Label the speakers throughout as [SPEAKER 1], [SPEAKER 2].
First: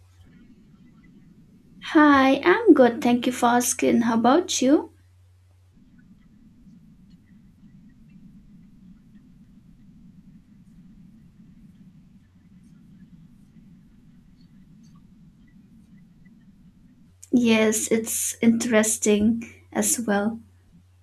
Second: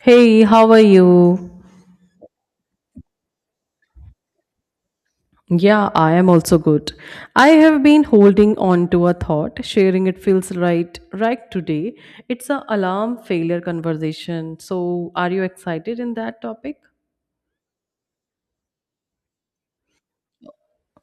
[SPEAKER 1] Hey, how are you?
[SPEAKER 2] Hi, I'm good. Thank you for asking. How about you?
[SPEAKER 1] Yeah, I am also good. I have been holding on to a thought, sharing it feels right today. It's a alarm failure conversation. So, are you excited in that topic?
[SPEAKER 2] Yes, it's interesting as well.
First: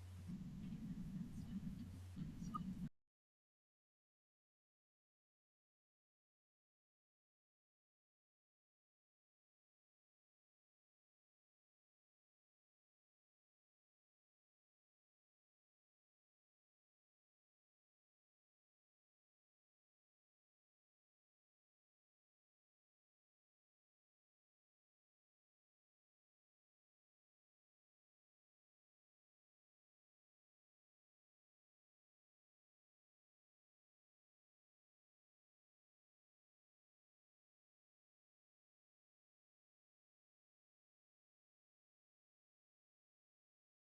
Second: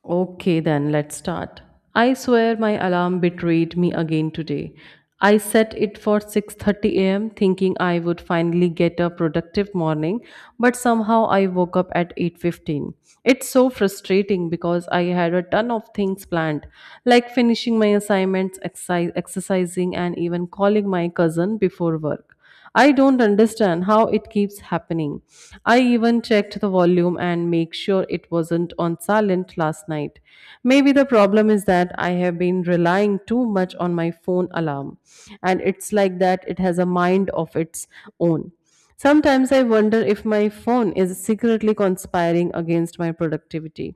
[SPEAKER 1] Okay, then let's start. I swear my alarm betrayed me again today. I set it for 6:30 a.m. thinking I would finally get a productive morning, but somehow I woke up at 8:15. It's so frustrating because I had a ton of things planned, like finishing my assignments, exercise, exercising and even calling my cousin before work. I don't understand how it keeps happening. I even checked the volume and make sure it wasn't on silent last night. Maybe the problem is that I have been relying too much on my phone alarm, and it's like that it has a mind of its own. Sometimes I wonder if my phone is secretly conspiring against my productivity.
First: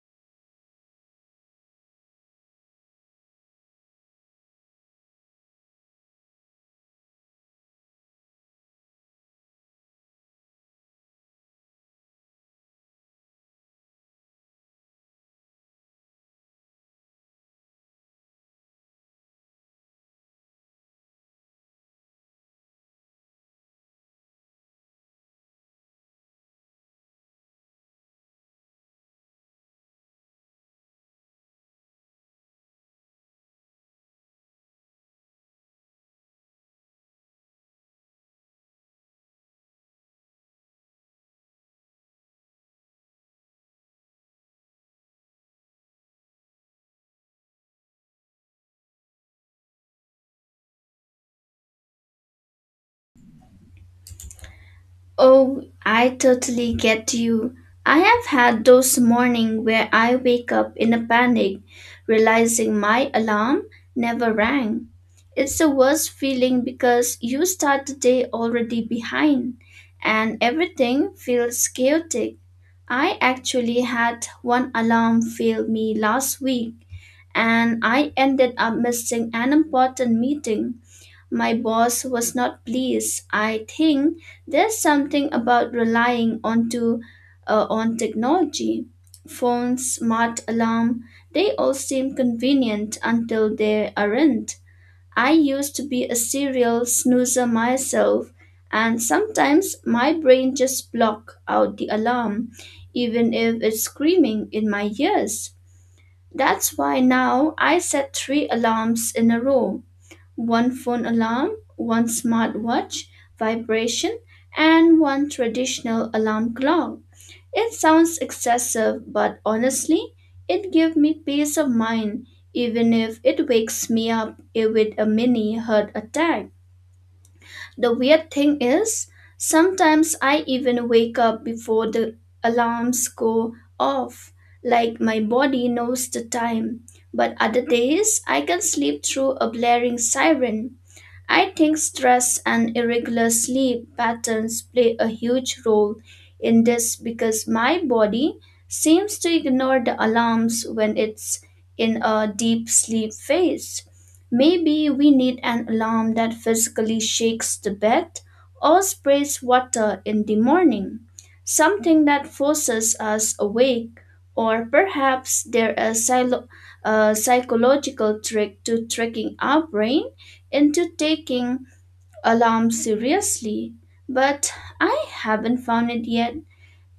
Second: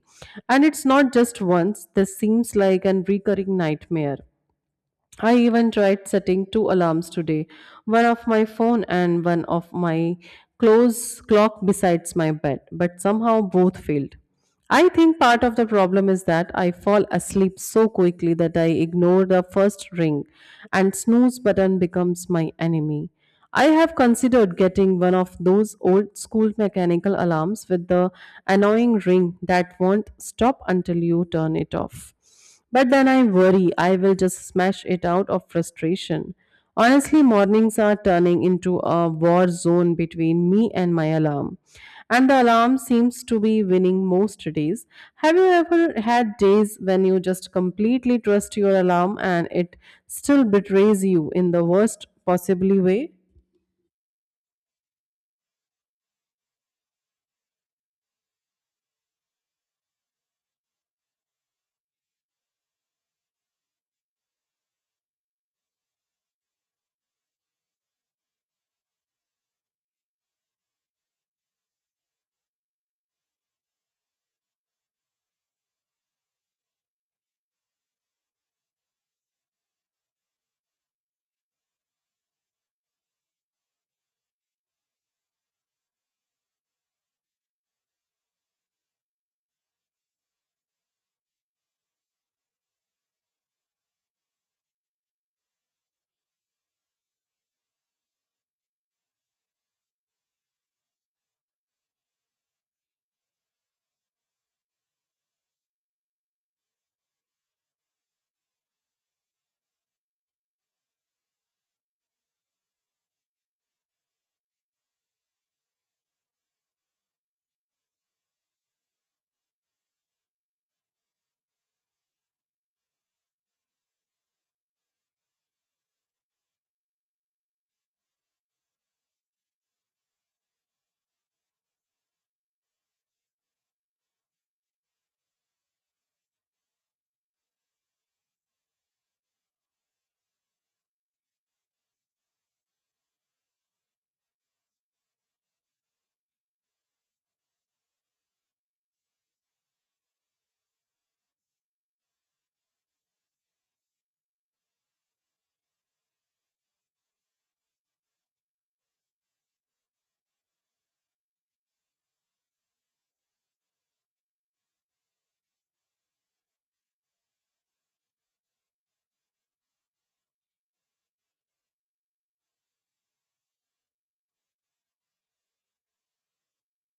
[SPEAKER 1] And it's not just once, this seems like an recurring nightmare. I even tried setting two alarms today, one of my phone and one of my close clock besides my bed, but somehow both failed. I think part of the problem is that I fall asleep so quickly that I ignore the first ring and snooze button becomes my enemy. I have considered getting one of those old school mechanical alarms with the annoying ring that won't stop until you turn it off. But then I worry I will just smash it out of frustration. Honestly, mornings are turning into a war zone between me and my alarm. And the alarm seems to be winning most days. Have you ever had days when you just completely trust your alarm and it still betrays you in the worst possibly way?
[SPEAKER 2] Oh, I totally get you. I have had those morning where I wake up in a panic, realizing my alarm never rang. It's the worst feeling because you start the day already behind and everything feels chaotic. I actually had one alarm fail me last week and I ended up missing an important meeting. My boss was not pleased. I think there's something about relying onto on technology. Phones, smart alarm, they all seem convenient until they aren't. I used to be a serial snoozer myself, and sometimes my brain just block out the alarm, even if it's screaming in my ears. That's why now I set three alarms in a row one phone alarm, one smartwatch vibration, and one traditional alarm clock. It sounds excessive, but honestly, it gives me peace of mind, even if it wakes me up with a mini heart attack. The weird thing is, sometimes I even wake up before the alarms go off, like my body knows the time. But other days, I can sleep through a blaring siren. I think stress and irregular sleep patterns play a huge role in this because my body seems to ignore the alarms when it's in a deep sleep phase. Maybe we need an alarm that physically shakes the bed or sprays water in the morning, something that forces us awake, or perhaps there is a psychological trick to tricking our brain into taking alarm seriously, but I haven't found it yet.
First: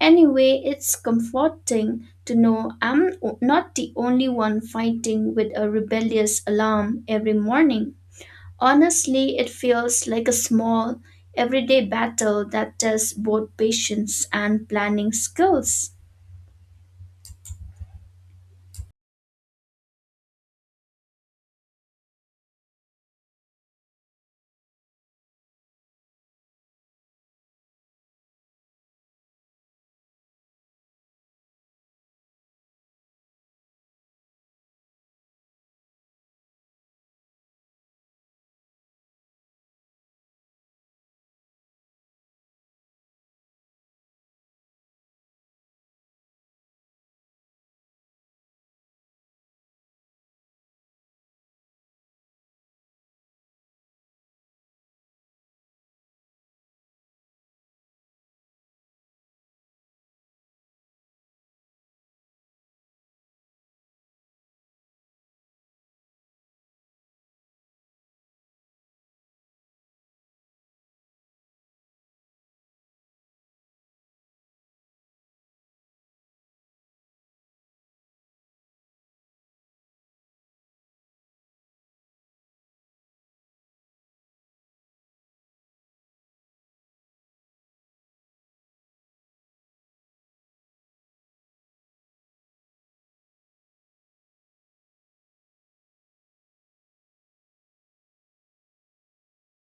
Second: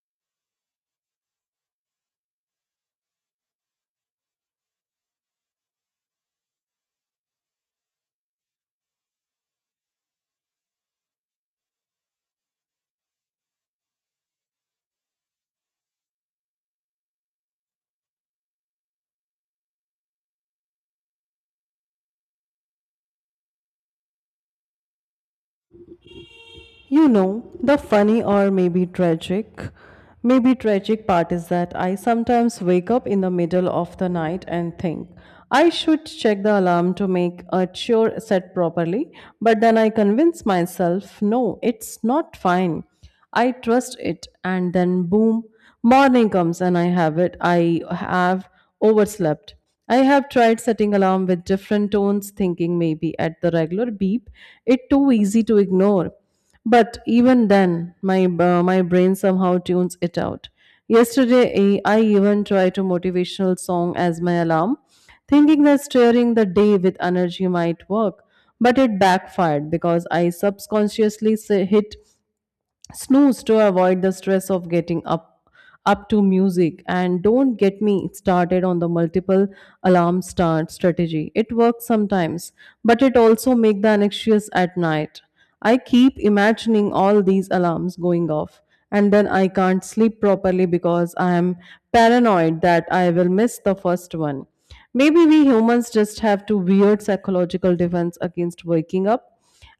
[SPEAKER 2] Anyway, it's comforting to know I'm not the only one fighting with a rebellious alarm every morning. Honestly, it feels like a small, everyday battle that tests both patience and planning skills.
[SPEAKER 1] You know, the funny or maybe tragic part is that I sometimes wake up in the middle of the night and think I should check the alarm to make a sure set properly, but then I convince myself, no, it's not fine. I trust it, and then boom, morning comes and I have it. I have overslept. I have tried setting alarm with different tones, thinking maybe at the regular beep, it too easy to ignore. But even then, my brain somehow tunes it out. Yesterday, I even tried to motivational song as my alarm, thinking that steering the day with energy might work. But it backfired because I subconsciously hit snooze to avoid the stress of getting up to music and don't get me started on the multiple alarm start strategy. It works sometimes, but it also make the anxious at night. I keep imagining all these alarms going off and then I can't sleep properly because I am paranoid that I will miss the first one. Maybe we humans just have to weird psychological defense against waking up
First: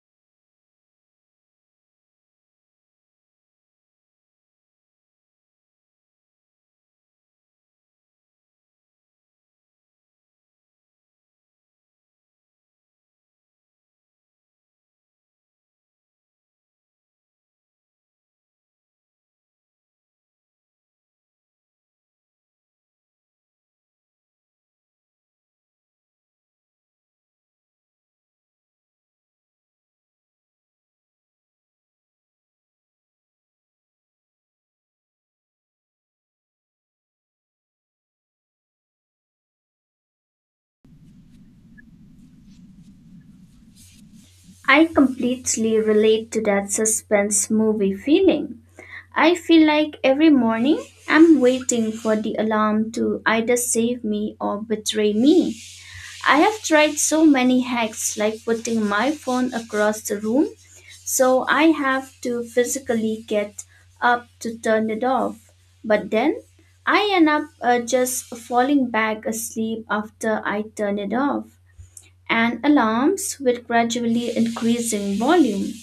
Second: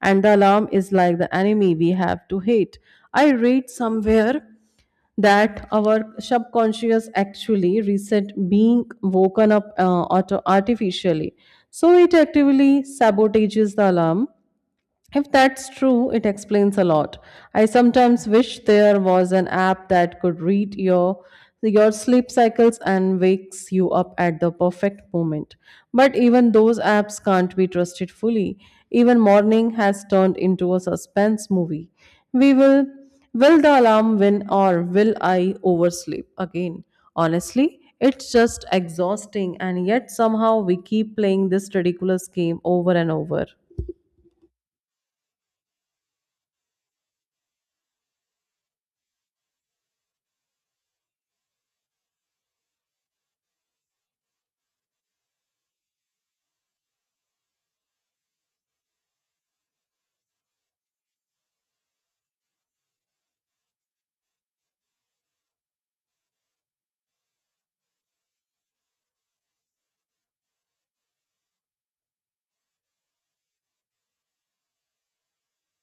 [SPEAKER 1] and the alarm is like the enemy we have to hate. I read somewhere that our subconscious actually reset being woken up artificially. So it actively sabotages the alarm. If that's true, it explains a lot. I sometimes wish there was an app that could read your sleep cycles and wakes you up at the perfect moment. But even those apps can't be trusted fully. Even morning has turned into a suspense movie. We Will the alarm win or will I oversleep again? Honestly, it's just exhausting and yet somehow we keep playing this ridiculous game over and over.
[SPEAKER 2] I completely relate to that suspense movie feeling. I feel like every morning I'm waiting for the alarm to either save me or betray me. I have tried so many hacks like putting my phone across the room so I have to physically get up to turn it off. But then I end up just falling back asleep after I turn it off and alarms with gradually increasing volume.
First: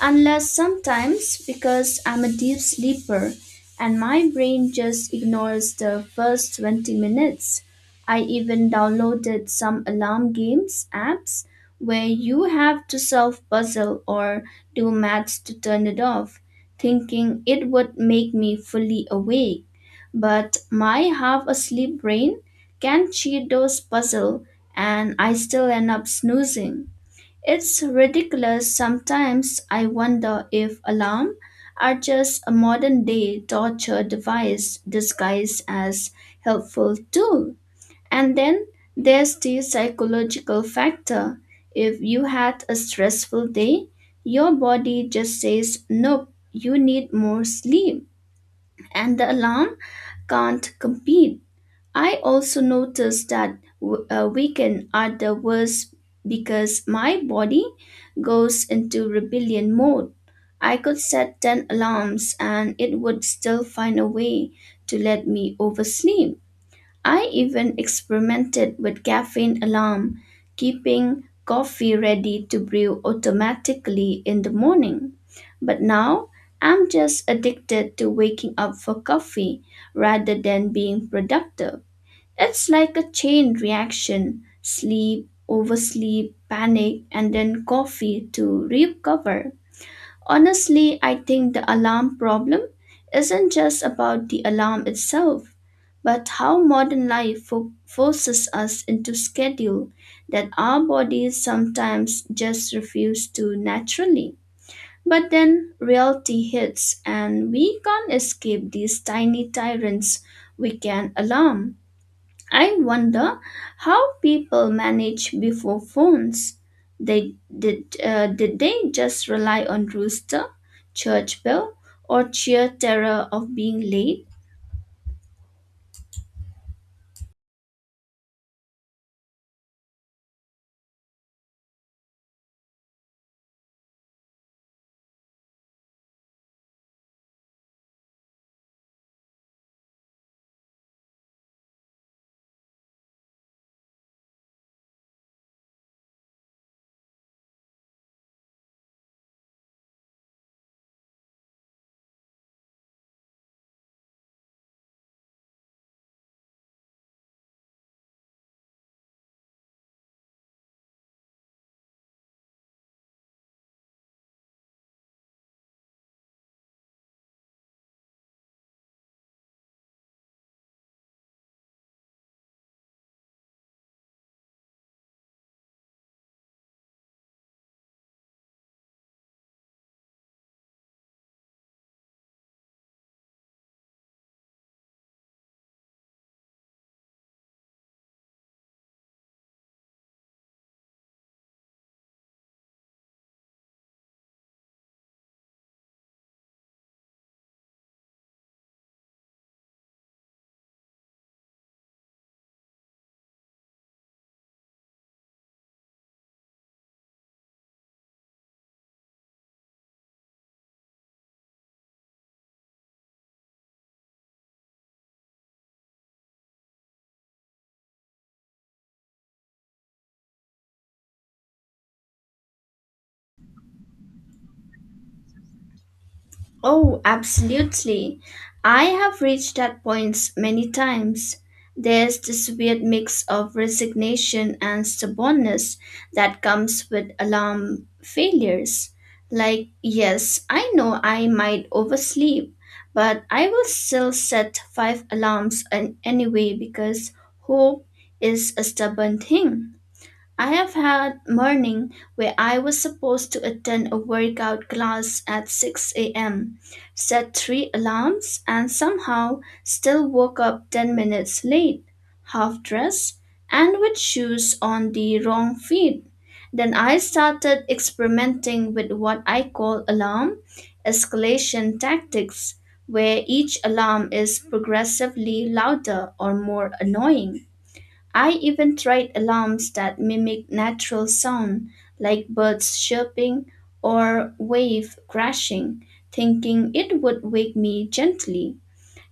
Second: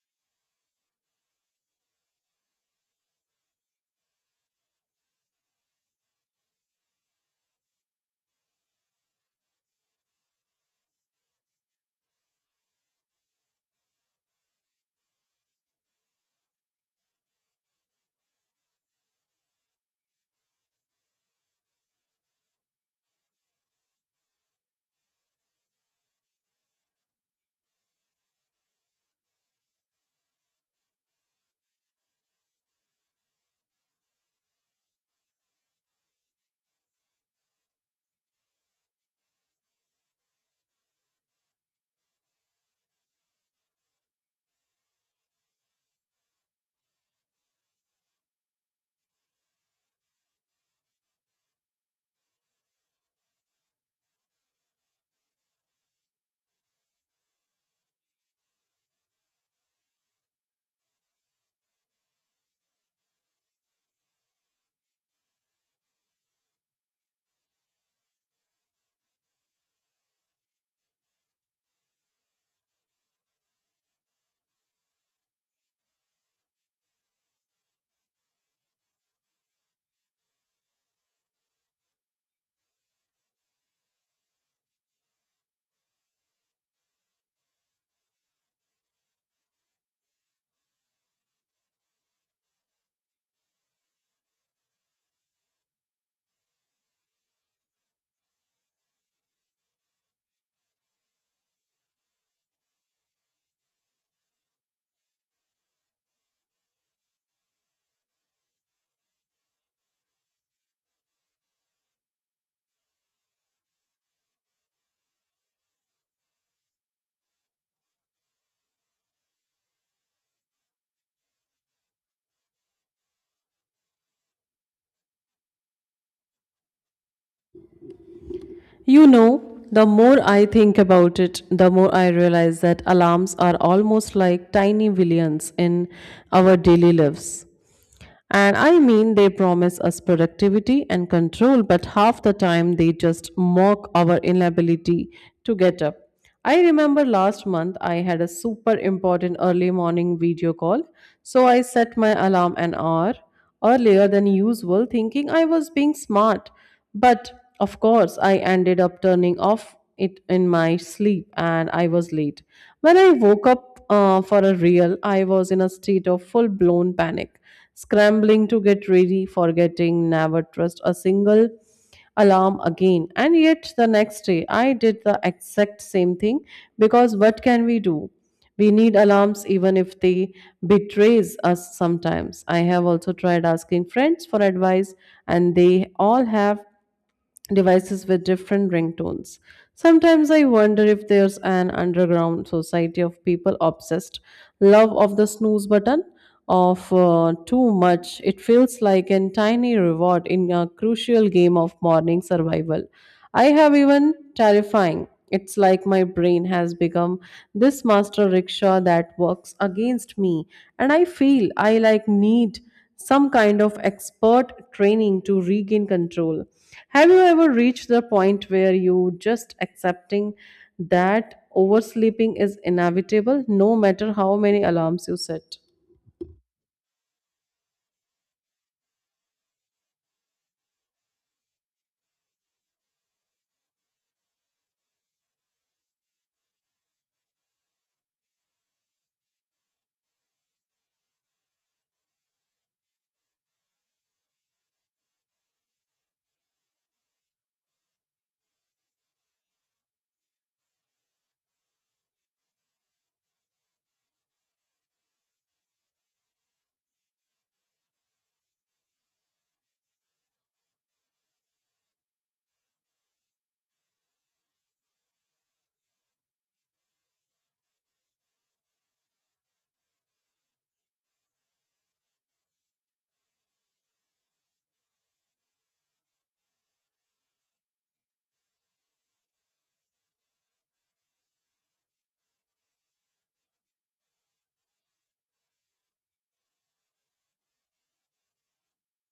[SPEAKER 2] Unless sometimes because I'm a deep sleeper and my brain just ignores the first 20 minutes. I even downloaded some alarm games apps where you have to solve puzzle or do maths to turn it off, thinking it would make me fully awake. But my half asleep brain can cheat those puzzle and I still end up snoozing. It's ridiculous. Sometimes I wonder if alarm are just a modern day torture device disguised as helpful tool. And then there's the psychological factor. If you had a stressful day, your body just says, nope, you need more sleep, and the alarm can't compete. I also noticed that weekend are the worst because my body goes into rebellion mode. I could set 10 alarms and it would still find a way to let me oversleep. I even experimented with caffeine alarm, keeping coffee ready to brew automatically in the morning. But now I'm just addicted to waking up for coffee rather than being productive. It's like a chain reaction sleep, oversleep, panic, and then coffee to recover. Honestly, I think the alarm problem isn't just about the alarm itself, but how modern life forces us into schedule that our bodies sometimes just refuse to naturally. But then reality hits, and we can't escape these tiny tyrants we can alarm. I wonder how people managed before phones. They did they just rely on rooster, church bell, or sheer terror of being late?
[SPEAKER 1] You know, the more I think about it, the more I realize that alarms are almost like tiny villains in our daily lives. And I mean, they promise us productivity and control, but half the time they just mock our inability to get up. I remember last month I had a super important early morning video call, so I set my alarm an hour earlier than usual, thinking I was being smart. But of course, I ended up turning off it in my sleep and I was late. When I woke up for a real, I was in a state of full blown panic, scrambling to get ready, forgetting never trust a single alarm again. And yet the next day, I did the exact same thing because what can we do? We need alarms even if they betrays us sometimes. I have also tried asking friends for advice and they all have devices with different ringtones. Sometimes I wonder if there's an underground society of people obsessed love of the snooze button of too much. It feels like a tiny reward in a crucial game of morning survival. I have even terrifying. It's like my brain has become this master rickshaw that works against me and I feel I like need some kind of expert training to regain control. Have you ever reached the point where you just accepting that oversleeping is inevitable no matter how many alarms you set?
[SPEAKER 2] Oh, absolutely. I have reached that point many times. There's this weird mix of resignation and stubbornness that comes with alarm failures. Like, yes, I know I might oversleep, but I will still set five alarms anyway because hope is a stubborn thing. I have had morning where I was supposed to attend a workout class at 6 a.m., set three alarms, and somehow still woke up 10 minutes late, half dressed, and with shoes on the wrong feet. Then I started experimenting with what I call alarm escalation tactics, where each alarm is progressively louder or more annoying. I even tried alarms that mimic natural sound, like birds chirping or waves crashing, thinking it would wake me gently.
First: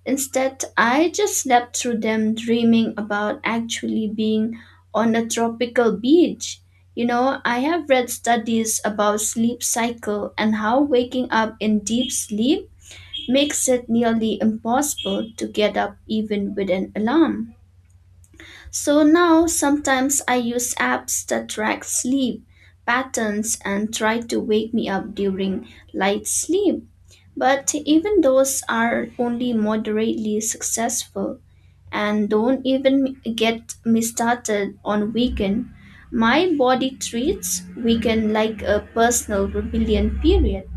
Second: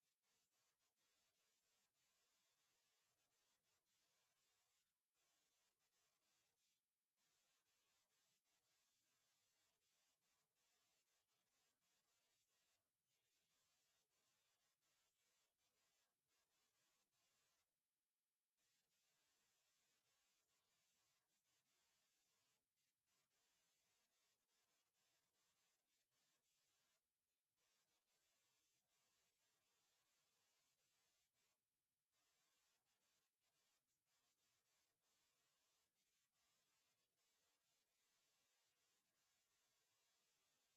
[SPEAKER 2] Instead, I just slept through them, dreaming about actually being on a tropical beach. You know, I have read studies about sleep cycle and how waking up in deep sleep makes it nearly impossible to get up even with an alarm. So now sometimes I use apps that track sleep patterns and try to wake me up during light sleep. But even those are only moderately successful and don't even get me started on weekend. My body treats weekend like a personal rebellion period.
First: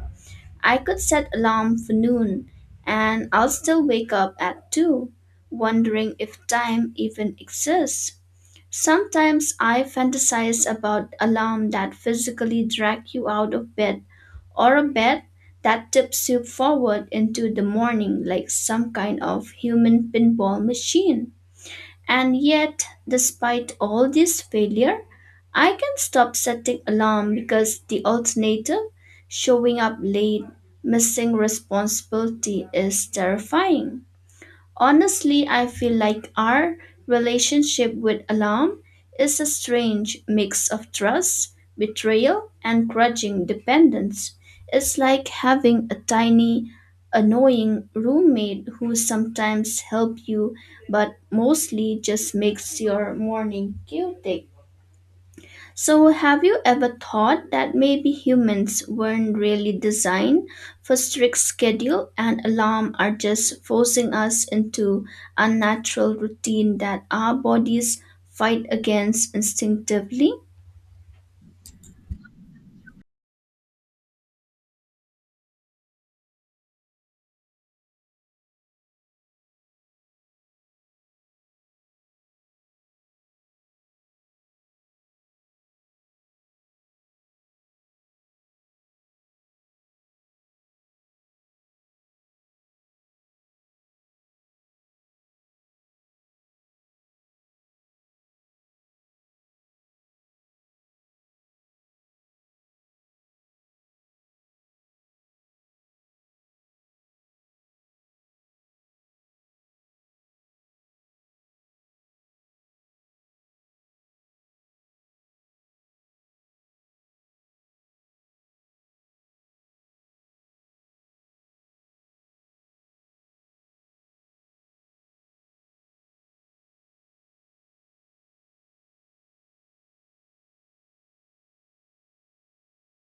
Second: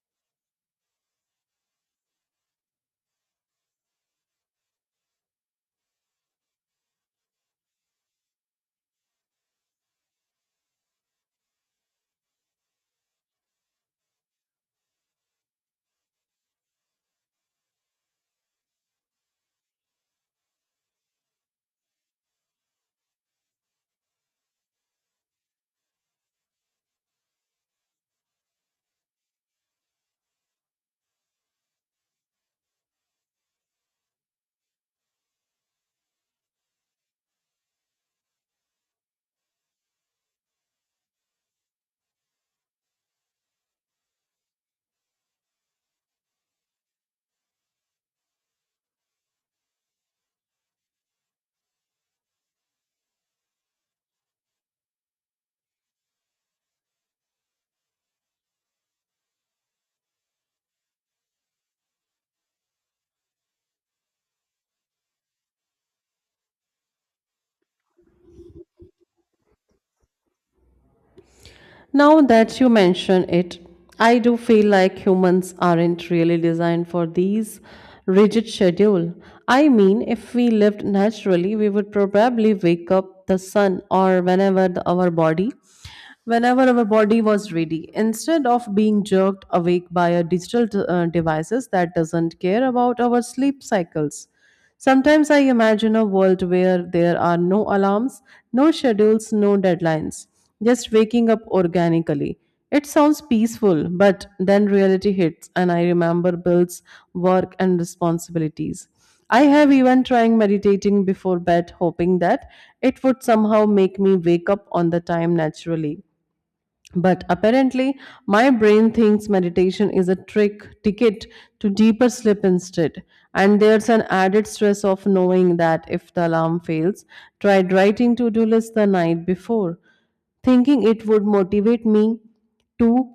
[SPEAKER 2] I could set alarm for noon and I'll still wake up at 2, wondering if time even exists. Sometimes I fantasize about alarm that physically drag you out of bed or a bed that tips you forward into the morning like some kind of human pinball machine. And yet, despite all this failure, I can stop setting alarm because the alternative, showing up late, missing responsibility is terrifying. Honestly, I feel like our relationship with alarm is a strange mix of trust, betrayal, and grudging dependence. It's like having a tiny, annoying roommate who sometimes helps you but mostly just makes your morning chaotic. So, have you ever thought that maybe humans weren't really designed for strict schedule and alarm are just forcing us into unnatural routine that our bodies fight against instinctively?
[SPEAKER 1] Now that you mention it, I do feel like humans aren't really designed for these rigid schedule. I mean, if we lived naturally, we would probably wake up the sun or whenever the, our body whenever our body was ready instead of being jerked awake by a digital devices that doesn't care about our sleep cycles. Sometimes I imagine a world where there are no alarms, no schedules, no deadlines, just waking up organically. It sounds peaceful, but then reality hits and I remember bills, work, and responsibilities. I have even tried meditating before bed, hoping that it would somehow make me wake up on the time naturally. But apparently, my brain thinks meditation is a trick ticket to deeper sleep instead. And there's an added stress of knowing that if the alarm fails, tried writing to do list the night before, thinking it would motivate me to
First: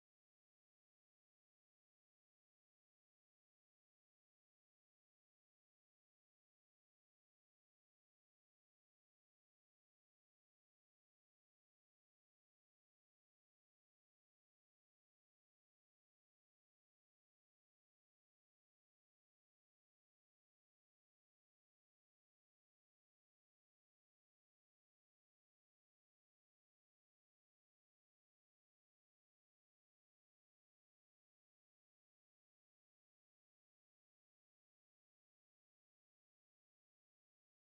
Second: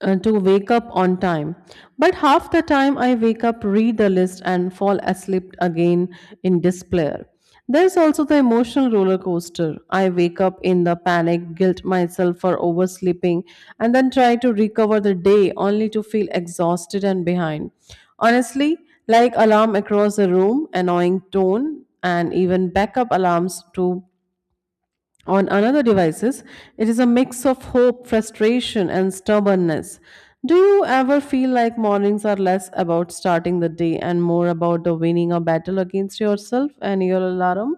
[SPEAKER 1] to wake up on time. But half the time I wake up, read the list, and fall asleep again in despair. There's also the emotional roller coaster. I wake up in the panic, guilt myself for oversleeping, and then try to recover the day only to feel exhausted and behind. Honestly, like alarm across the room, annoying tone, and even backup alarms to on another devices, it is a mix of hope, frustration, and stubbornness. Do you ever feel like mornings are less about starting the day and more about the winning a battle against yourself and your alarm?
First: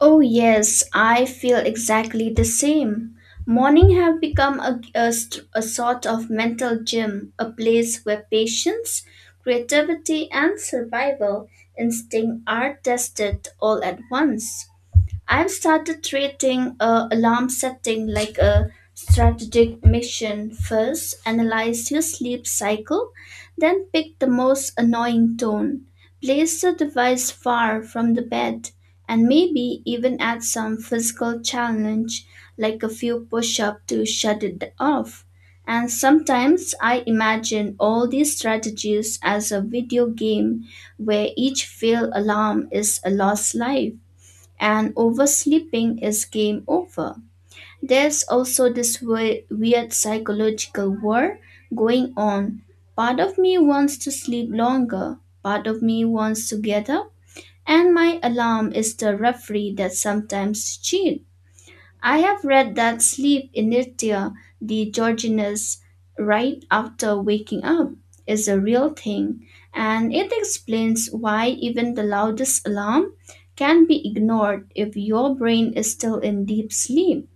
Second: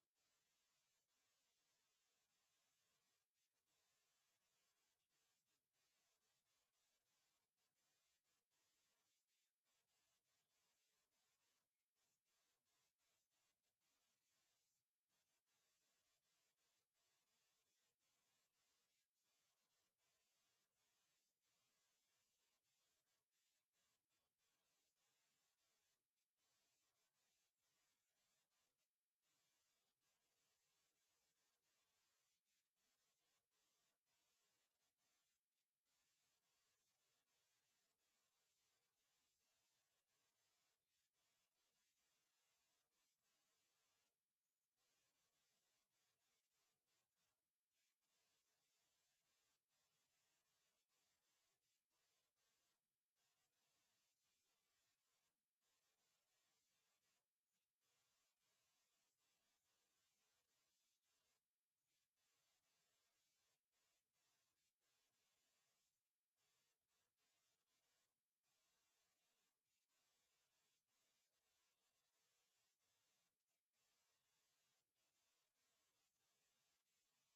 [SPEAKER 2] Oh, yes, I feel exactly the same. Morning have become a sort of mental gym, a place where patience, creativity, and survival instinct are tested all at once. I've started treating alarm setting like a strategic mission. First, analyze your sleep cycle, then pick the most annoying tone. Place the device far from the bed, and maybe even add some physical challenge like a few push ups to shut it off. And sometimes I imagine all these strategies as a video game where each failed alarm is a lost life and oversleeping is game over. There's also this weird psychological war going on. Part of me wants to sleep longer, part of me wants to get up, and my alarm is the referee that sometimes cheats. I have read that sleep inertia, the grogginess right after waking up, is a real thing, and it explains why even the loudest alarm can be ignored if your brain is still in deep sleep.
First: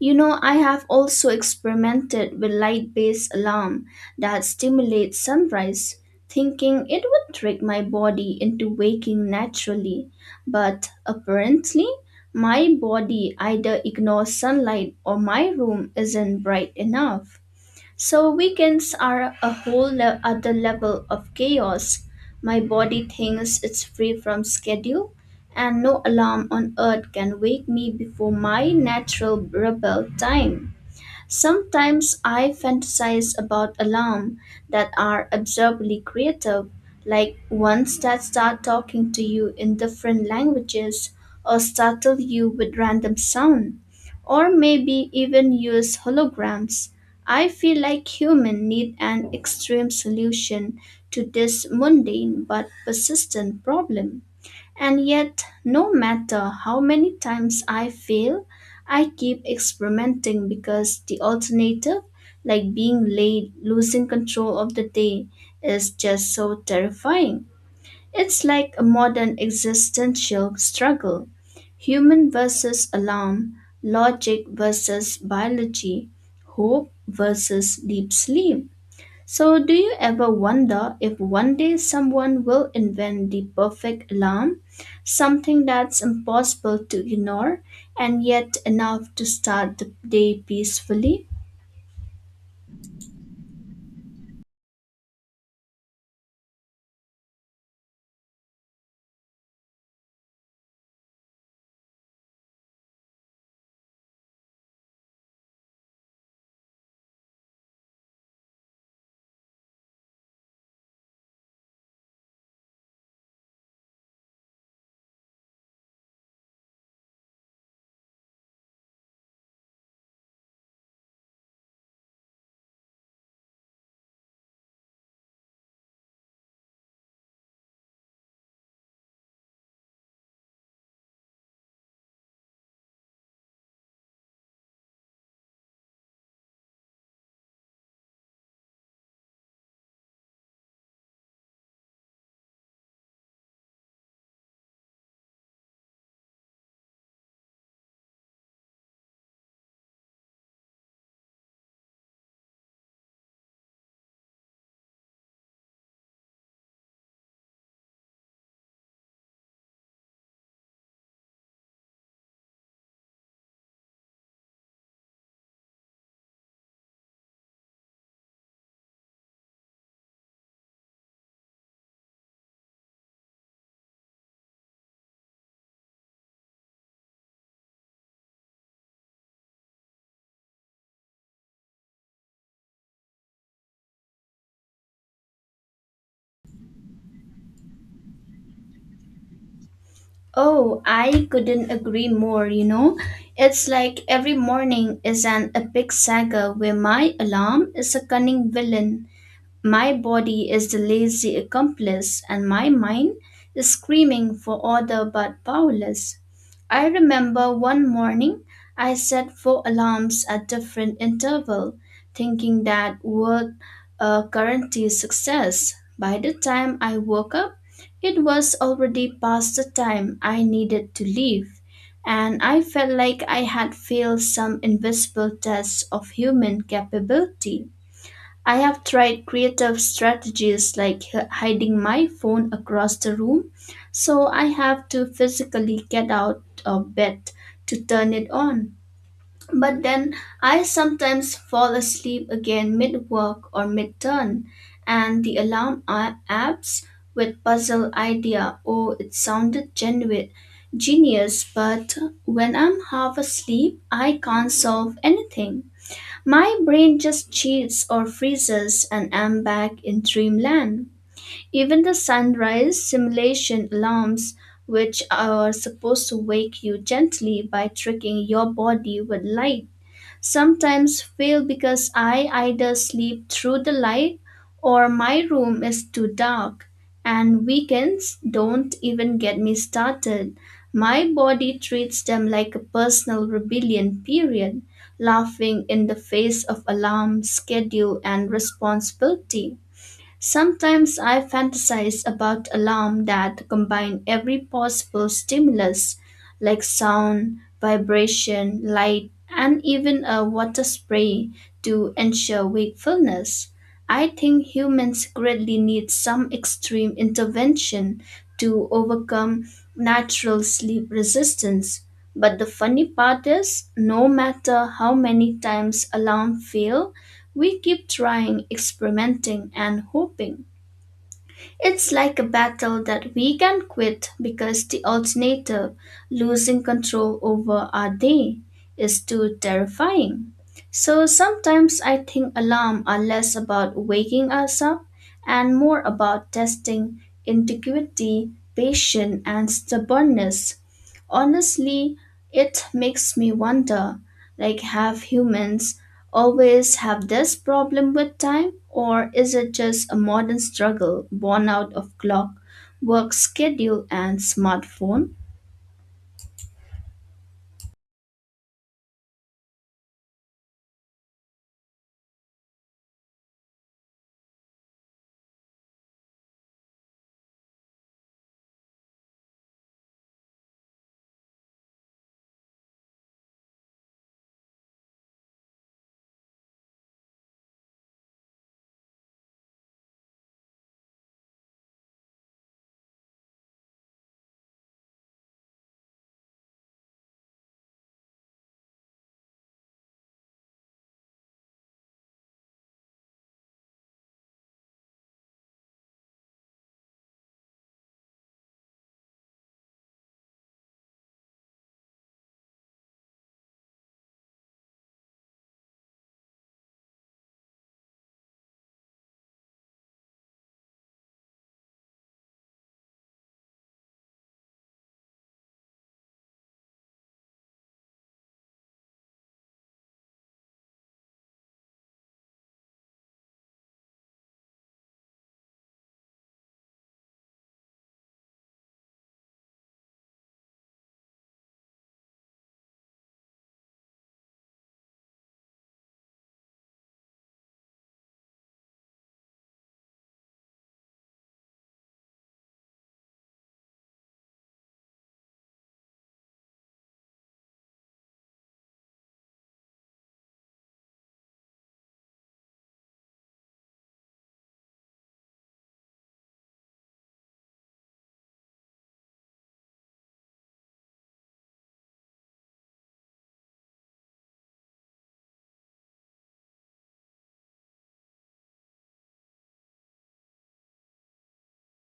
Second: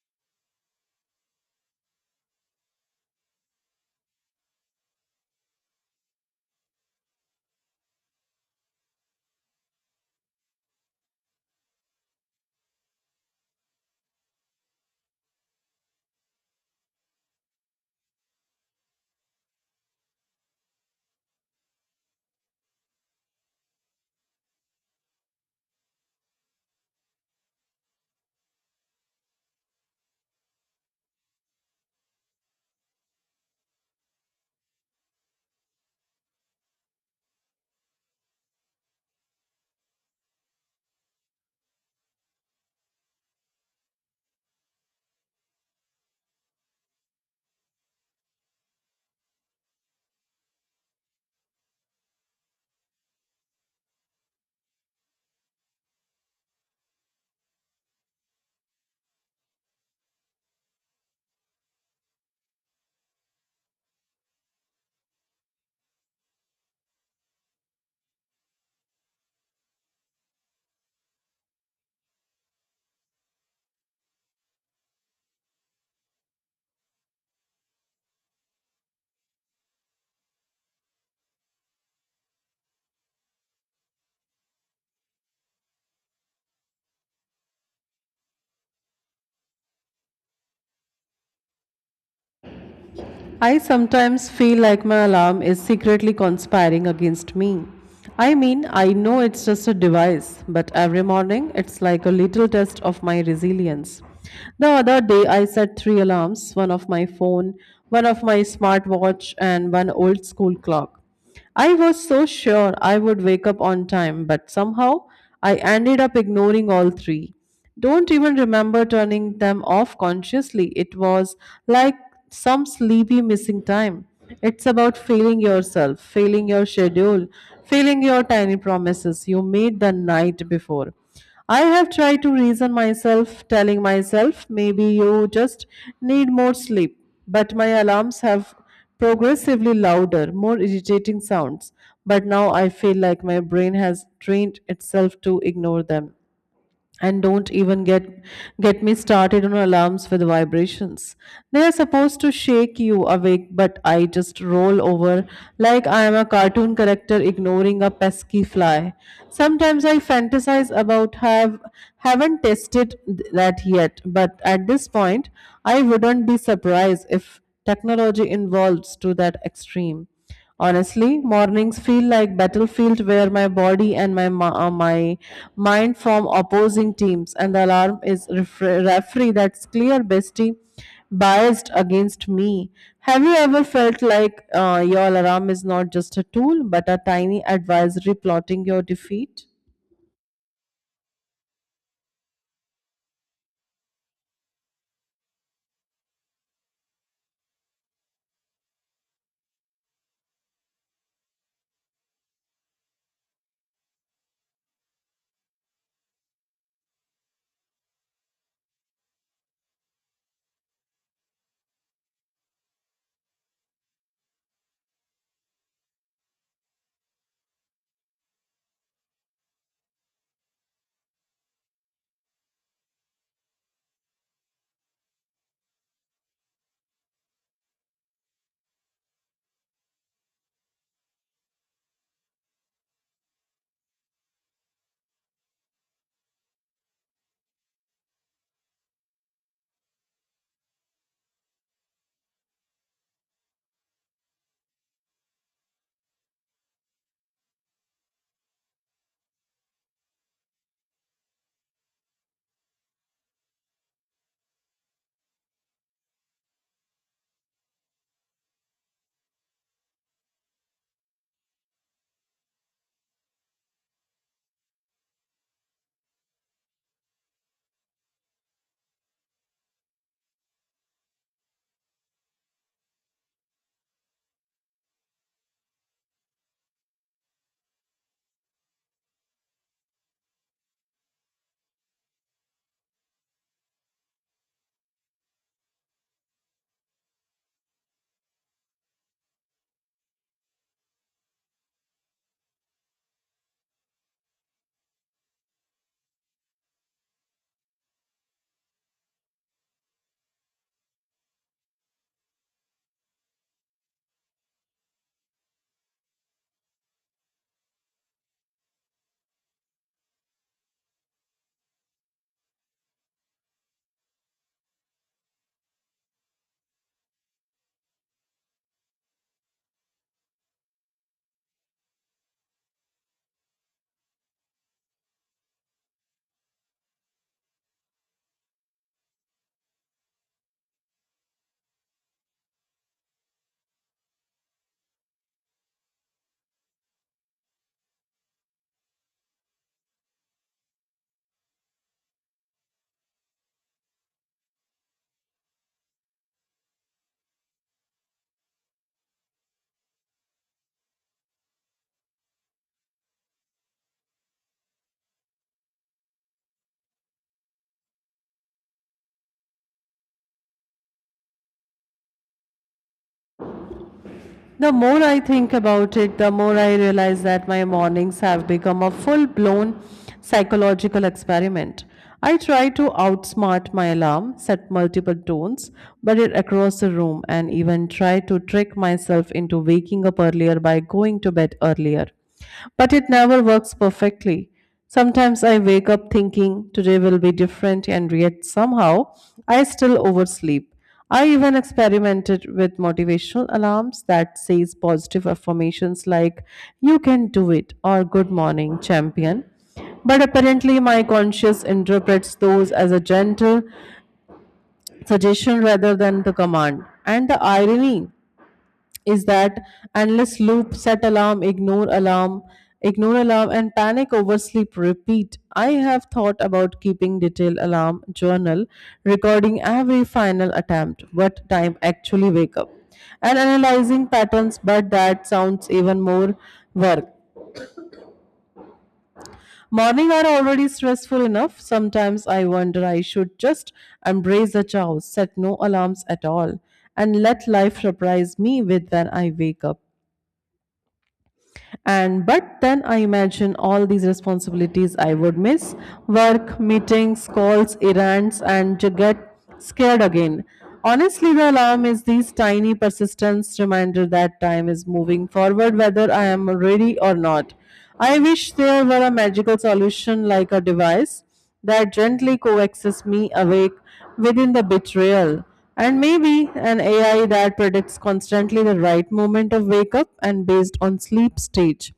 [SPEAKER 2] You know, I have also experimented with light based alarm that stimulates sunrise, thinking it would trick my body into waking naturally. But apparently, my body either ignores sunlight or my room isn't bright enough. So weekends are a whole other level of chaos. My body thinks it's free from schedule, and no alarm on earth can wake me before my natural rebel time. Sometimes I fantasize about alarms that are absurdly creative, like ones that start talking to you in different languages or startle you with random sound, or maybe even use holograms. I feel like humans need an extreme solution to this mundane but persistent problem. And yet, no matter how many times I fail, I keep experimenting because the alternative, like being late, losing control of the day, is just so terrifying. It's like a modern existential struggle human versus alarm, logic versus biology, hope versus deep sleep. So, do you ever wonder if one day someone will invent the perfect alarm? Something that's impossible to ignore and yet enough to start the day peacefully?
[SPEAKER 1] I sometimes feel like my alarm is secretly conspiring against me. I mean, I know it's just a device, but every morning it's like a little test of my resilience. The other day I set three alarms, one of my phone, one of my smartwatch, and one old school clock. I was so sure I would wake up on time, but somehow I ended up ignoring all three. Don't even remember turning them off consciously. It was like some sleepy missing time. It's about failing yourself, failing your schedule, failing your tiny promises you made the night before. I have tried to reason myself, telling myself maybe you just need more sleep. But my alarms have progressively louder, more irritating sounds, but now I feel like my brain has trained itself to ignore them and don't even get me started on alarms with vibrations. They are supposed to shake you awake but I just roll over like I am a cartoon character ignoring a pesky fly. Sometimes I fantasize about have haven't tested that yet, but at this point I wouldn't be surprised if technology involves to that extreme. Honestly, mornings feel like battlefield where my body and my mind form opposing teams, and the alarm is referee that's clear bestie biased against me. Have you ever felt like your alarm is not just a tool but a tiny advisory plotting your defeat?
[SPEAKER 2] Oh, I couldn't agree more, you know. It's like every morning is an epic saga where my alarm is a cunning villain, my body is the lazy accomplice, and my mind is screaming for order but powerless. I remember one morning I set four alarms at different intervals, thinking that would guarantee success. By the time I woke up, it was already past the time I needed to leave, and I felt like I had failed some invisible test of human capability. I have tried creative strategies like hiding my phone across the room, so I have to physically get out of bed to turn it on. But then I sometimes fall asleep again mid work or mid turn, and the alarm apps with puzzle idea. Oh, it sounded genius, but when I'm half asleep, I can't solve anything. My brain just chills or freezes and I'm back in dreamland. Even the sunrise simulation alarms, which are supposed to wake you gently by tricking your body with light, sometimes fail because I either sleep through the light or my room is too dark. And weekends don't even get me started. My body treats them like a personal rebellion period, laughing in the face of alarm, schedule, and responsibility. Sometimes I fantasize about alarms that combine every possible stimulus, like sound, vibration, light, and even a water spray, to ensure wakefulness. I think humans greatly need some extreme intervention to overcome natural sleep resistance. But the funny part is, no matter how many times alarm fail, we keep trying, experimenting, and hoping. It's like a battle that we can't quit because the alternative, losing control over our day, is too terrifying. So sometimes I think alarms are less about waking us up and more about testing integrity, patience, and stubbornness. Honestly, it makes me wonder like, have humans always have this problem with time, or is it just a modern struggle born out of clock, work schedule, and smartphone?
[SPEAKER 1] The more I think about it, the more I realize that my mornings have become a full blown psychological experiment. I try to outsmart my alarm, set multiple tones, but it across the room, and even try to trick myself into waking up earlier by going to bed earlier. But it never works perfectly. Sometimes I wake up thinking today will be different, and yet somehow I still oversleep. I even experimented with motivational alarms that says positive affirmations like you can do it or good morning champion. But apparently my conscious interprets those as a gentle suggestion rather than the command. And the irony is that endless loop set alarm ignore alarm ignore alarm and panic over sleep repeat. I have thought about keeping detailed alarm journal, recording every final attempt, what time actually wake up, and analyzing patterns, but that sounds even more work. Morning are already stressful enough. Sometimes I wonder I should just embrace the chaos, set no alarms at all, and let life surprise me with when I wake up. And but then I imagine all these responsibilities I would miss, work meetings, calls, errands, and to get scared again. Honestly, the alarm is these tiny persistence reminder that time is moving forward whether I am ready or not. I wish there were a magical solution like a device that gently coaxes me awake within the betrayal, and maybe an AI that predicts constantly the right moment of wake up and based on sleep stage.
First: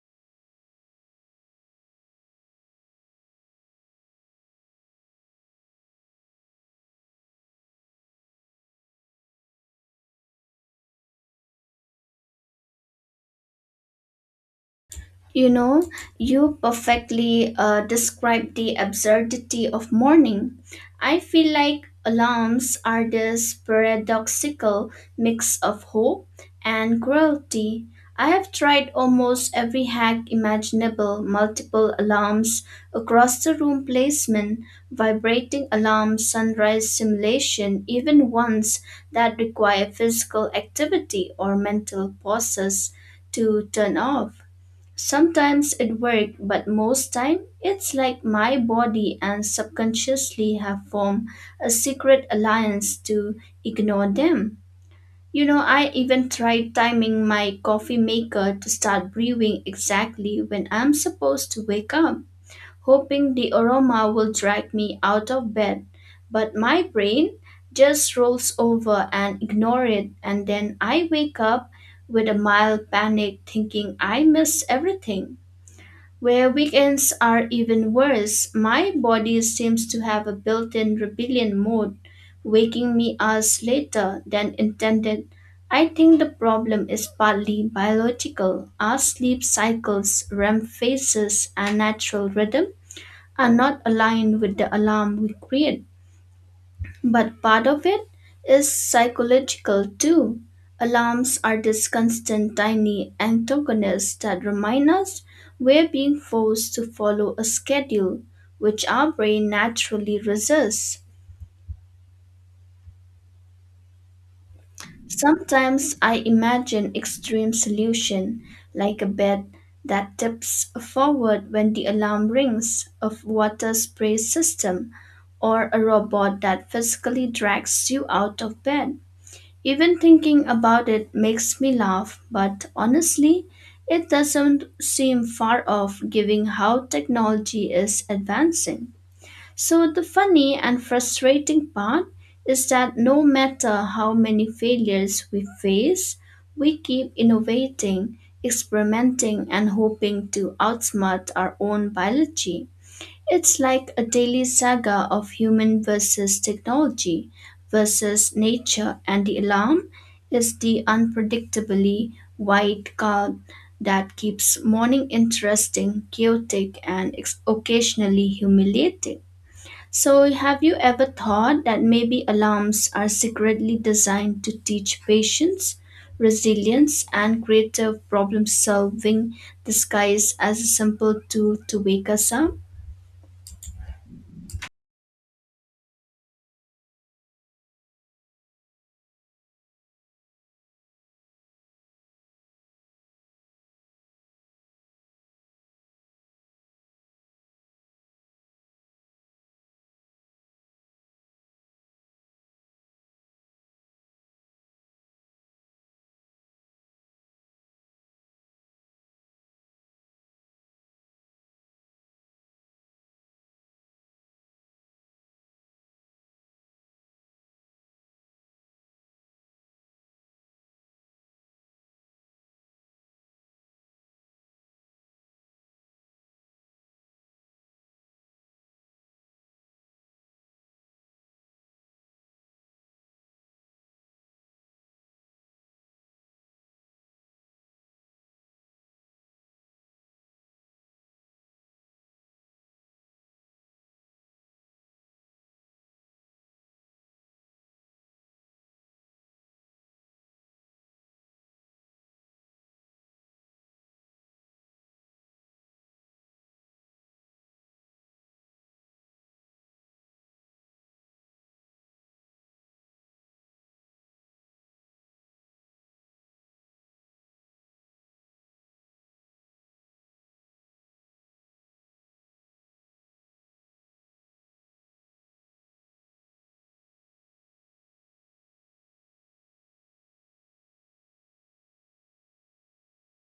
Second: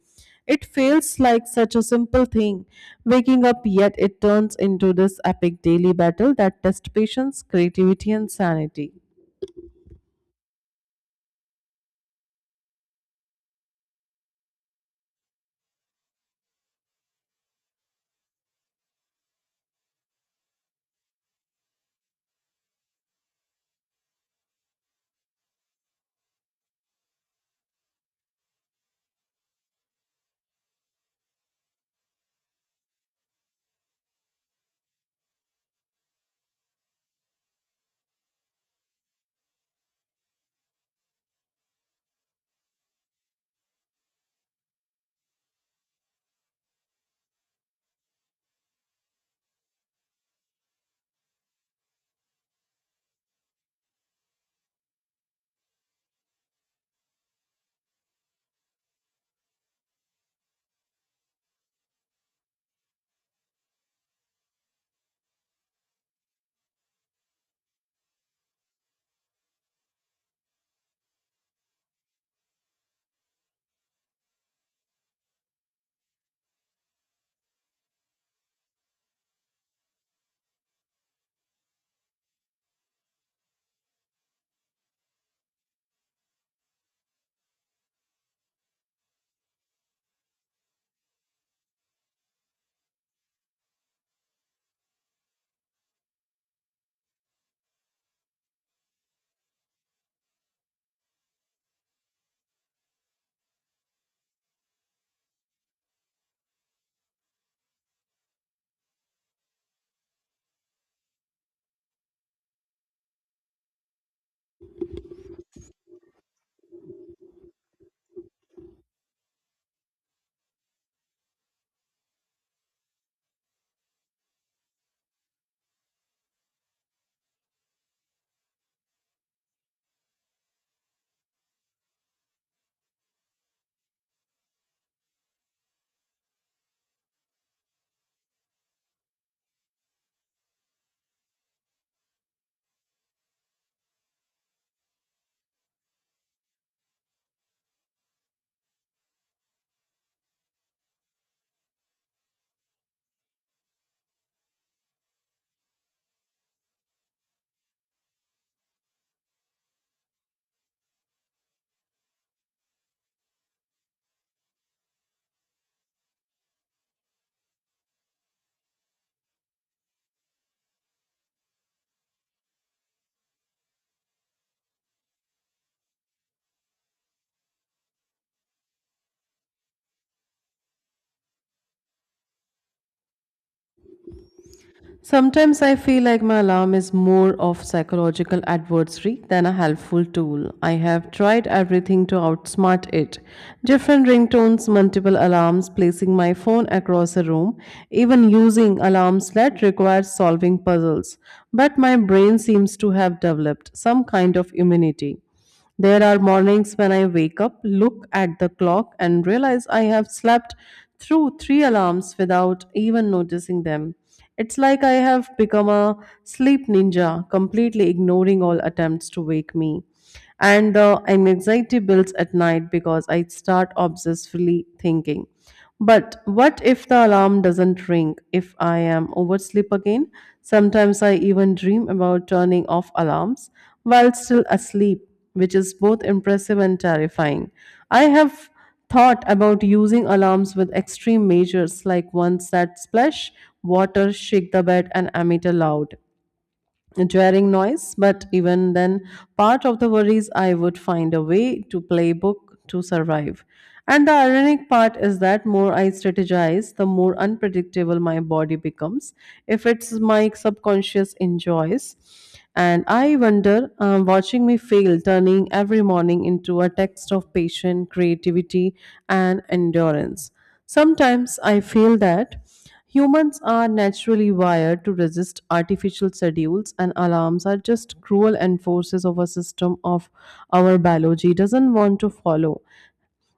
[SPEAKER 1] It feels like such a simple thing, waking up, yet it turns into this epic daily battle that tests patience, creativity, and sanity.
[SPEAKER 2] You know, you perfectly described the absurdity of morning. I feel like alarms are this paradoxical mix of hope and cruelty. I have tried almost every hack imaginable multiple alarms, across the room placement, vibrating alarm, sunrise simulation, even ones that require physical activity or mental pauses to turn off. Sometimes it works, but most time it's like my body and subconsciously have formed a secret alliance to ignore them. You know, I even tried timing my coffee maker to start brewing exactly when I'm supposed to wake up, hoping the aroma will drag me out of bed. But my brain just rolls over and ignore it, and then I wake up with a mild panic thinking I missed everything. Where weekends are even worse, my body seems to have a built in rebellion mode, waking me hours later than intended. I think the problem is partly biological. Our sleep cycles, REM phases, and natural rhythm are not aligned with the alarm we create. But part of it is psychological too. Alarms are these constant tiny antagonists that remind us we're being forced to follow a schedule, which our brain naturally resists. Sometimes I imagine extreme solution, like a bed that tips forward when the alarm rings, a water spray system, or a robot that physically drags you out of bed. Even thinking about it makes me laugh, but honestly, it doesn't seem far off given how technology is advancing. So, the funny and frustrating part is that no matter how many failures we face, we keep innovating, experimenting, and hoping to outsmart our own biology. It's like a daily saga of human versus technology versus nature, and the alarm is the unpredictably white card that keeps morning interesting, chaotic, and occasionally humiliating. So, have you ever thought that maybe alarms are secretly designed to teach patience, resilience, and creative problem solving disguised as a simple tool to wake us up?
[SPEAKER 1] Sometimes I feel like my alarm is more of psychological adversary than a helpful tool. I have tried everything to outsmart it. Different ringtones, multiple alarms, placing my phone across a room, even using alarms that require solving puzzles. But my brain seems to have developed some kind of immunity. There are mornings when I wake up, look at the clock, and realize I have slept through three alarms without even noticing them. It's like I have become a sleep ninja, completely ignoring all attempts to wake me. And the anxiety builds at night because I start obsessively thinking. But what if the alarm doesn't ring? If I am oversleep again? Sometimes I even dream about turning off alarms while still asleep, which is both impressive and terrifying. I have thought about using alarms with extreme measures like ones that splash water, shake the bed, and emit a loud jarring noise, but even then, part of the worries I would find a way to play book to survive. And the ironic part is that more I strategize, the more unpredictable my body becomes. If it's my subconscious enjoys, and I wonder, watching me fail, turning every morning into a text of patience, creativity, and endurance. Sometimes I feel that humans are naturally wired to resist artificial schedules, and alarms are just cruel enforcers of a system of our biology doesn't want to follow.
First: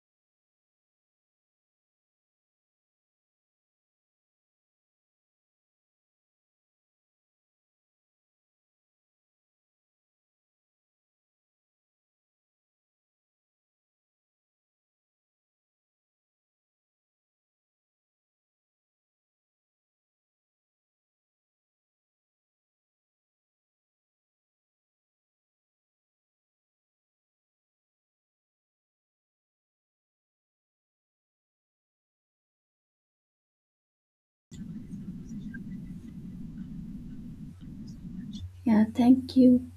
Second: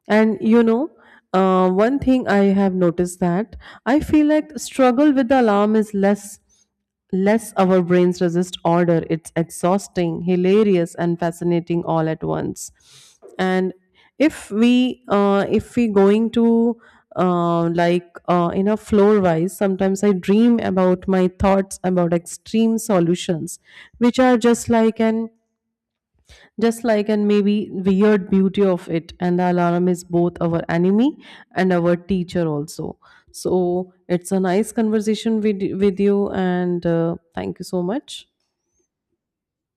[SPEAKER 1] And you know, one thing I have noticed that I feel like struggle with the alarm is less our brains resist order. It's exhausting, hilarious, and fascinating all at once. And if we going to like in a floor wise, sometimes I dream about my thoughts about extreme solutions, which are just like an just like and maybe weird beauty of it and the alarm is both our enemy and our teacher also. So it's a nice conversation with you and thank you so much.
[SPEAKER 2] Yeah, thank you.